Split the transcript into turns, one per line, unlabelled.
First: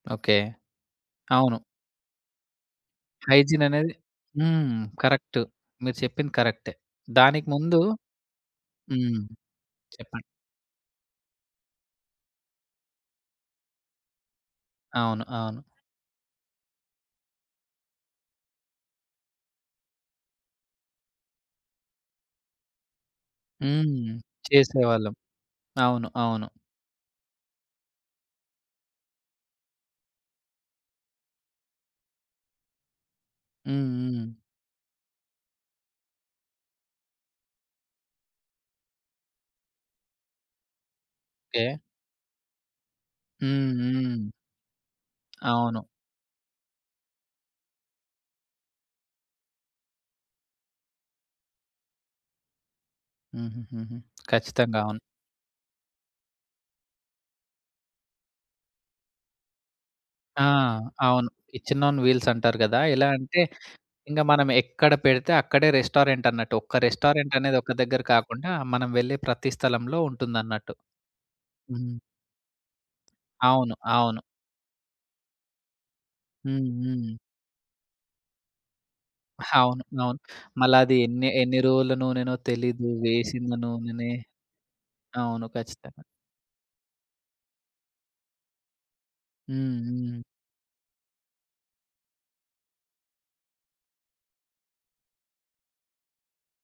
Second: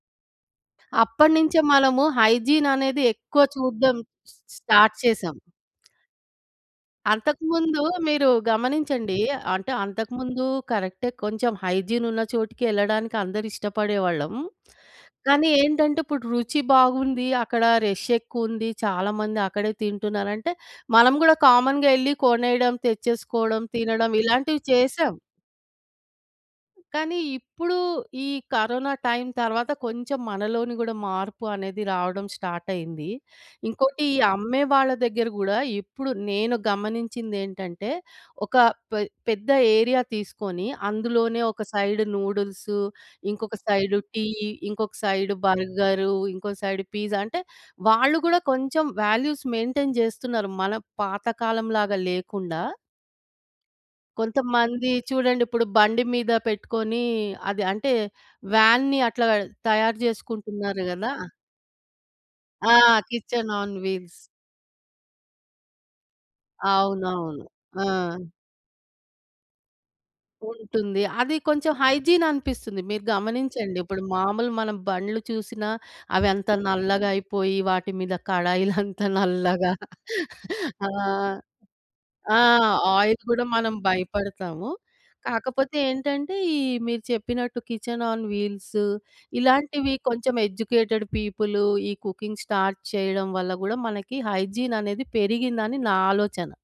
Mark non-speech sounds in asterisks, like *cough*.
Okay. అవును.
అప్పటినుంచే మనము hygiene అనేది ఎక్కువ
హైజీన్ అనేది
చూడ్డం
హ్మ్.
స్టార్ట్ చేసాం.
కరెక్ట్. మీరు చెప్పింది కరెక్టే. దానికి ముందు
అంతకుముందు మీరు గమనించండి.
హ్మ్.
అంటే
చెప్పండి.
అంతకుముందు కరెక్టే కొంచెం హైజీన్ ఉన్న చోటికి ఎళ్ళడానికి అందరూ ఇష్టపడేవాళ్ళం.
అవును.
కానీ
అవును.
ఏంటంటే ఇప్పుడు రుచి బాగుంది. అక్కడ రష్ ఎక్కువుంది. చాలా మంది అక్కడే తింటున్నారంటే మనం గూడా కామన్‌గా ఎళ్ళి కొనేయడం, తెచ్చేసుకోవడం, తినడం
హ్మ్.
ఇలాంటివి చేసాం.
చేసేవాళ్ళం. అవును. అవును.
కానీ ఇప్పుడు ఈ కరోనా టైమ్ తర్వాత కొంచెం మనలోని గూడా మార్పు అనేది రావడం స్టార్ట్ అయ్యింది.
హ్మ్.
ఇంకోటి ఈ
హ్మ్.
అమ్మే వాళ్ళ దగ్గర గూడా ఇప్పుడు నేను గమనించిందేంటంటే ఒక పె పెద్ద ఏరియా తీసుకొని అందులోనే ఒక
ఓకే.
సైడ్ నూడిల్స్ ఇంకొక
హ్మ్.
సైడ్ టీ,
హ్మ్.
ఇంకొక సైడ్
అవును.
బర్గరు ఇంకొక సైడ్ పిజ్జా అంటే వాళ్ళు గూడా కొంచెం వాల్యూస్ మెయింటైన్ జేస్తున్నారు. మన పాత కాలం లాగా లేకుండా.
హుహుహుహు. ఖచ్చితంగా.
కొంతమంది
అవును.
చూడండి. ఇప్పుడు బండి మీద పెట్టుకొని అది అంటే వ్యానుని అట్లా తయారు
ఆ!
చేసుకుంటున్నారు గదా!
అవును. కిచెన్ ఆన్ వీల్స్ అంటారు
ఆ!
గదా! ఎలా అంటే
కిచెన్ ఆన్ వీల్స్.
ఇంగ మనం ఎక్కడ పెడితే అక్కడే రెస్టారెంటన్నట్టు. ఒక
అవునవును.
రెస్టారెంటనేది ఒక దగ్గర
ఆ!
కాకుండా మనం వెళ్ళే ప్రతి స్థలంలో ఉంటుందన్నట్టు.
ఉంటుంది. అది కొంచెం
హ్మ్.
హైజీన్ అనిపిస్తుంది. మీరు
అవును.
గమనించండి. ఇప్పుడు
అవును.
మామూలుగా మనం బండ్లు చూసినా అవి అంత
హ్మ్.
నల్లగా
హ్మ్.
అయిపోయి, వాటి మీద కడాయిలంత నల్లగా
అవును.
*laughs*
అవును. మళ్ళ
ఆ!
అది ఎన్ని ఎన్ని రోజుల నూనెనో
ఆ!
తెలీదు,
ఆయిల్ గూడా
వేసిన
మనం
నూననే
భయపడతాము.
అవును.
కాకపోతే
ఖచ్చితంగా.
ఏంటంటే ఈ మీరు చెప్పినట్టు కిచెన్ ఆన్ వీల్స్
హ్మ్.
ఇలాంటివి
హ్మ్.
కొంచెం ఎడ్యుకేటెడ్ పీపుల్ ఈ కుకింగ్ స్టార్ట్ చేయడం వల్ల గూడా మనకి హైజీన్ అనేది పెరిగిందని నా ఆలోచన.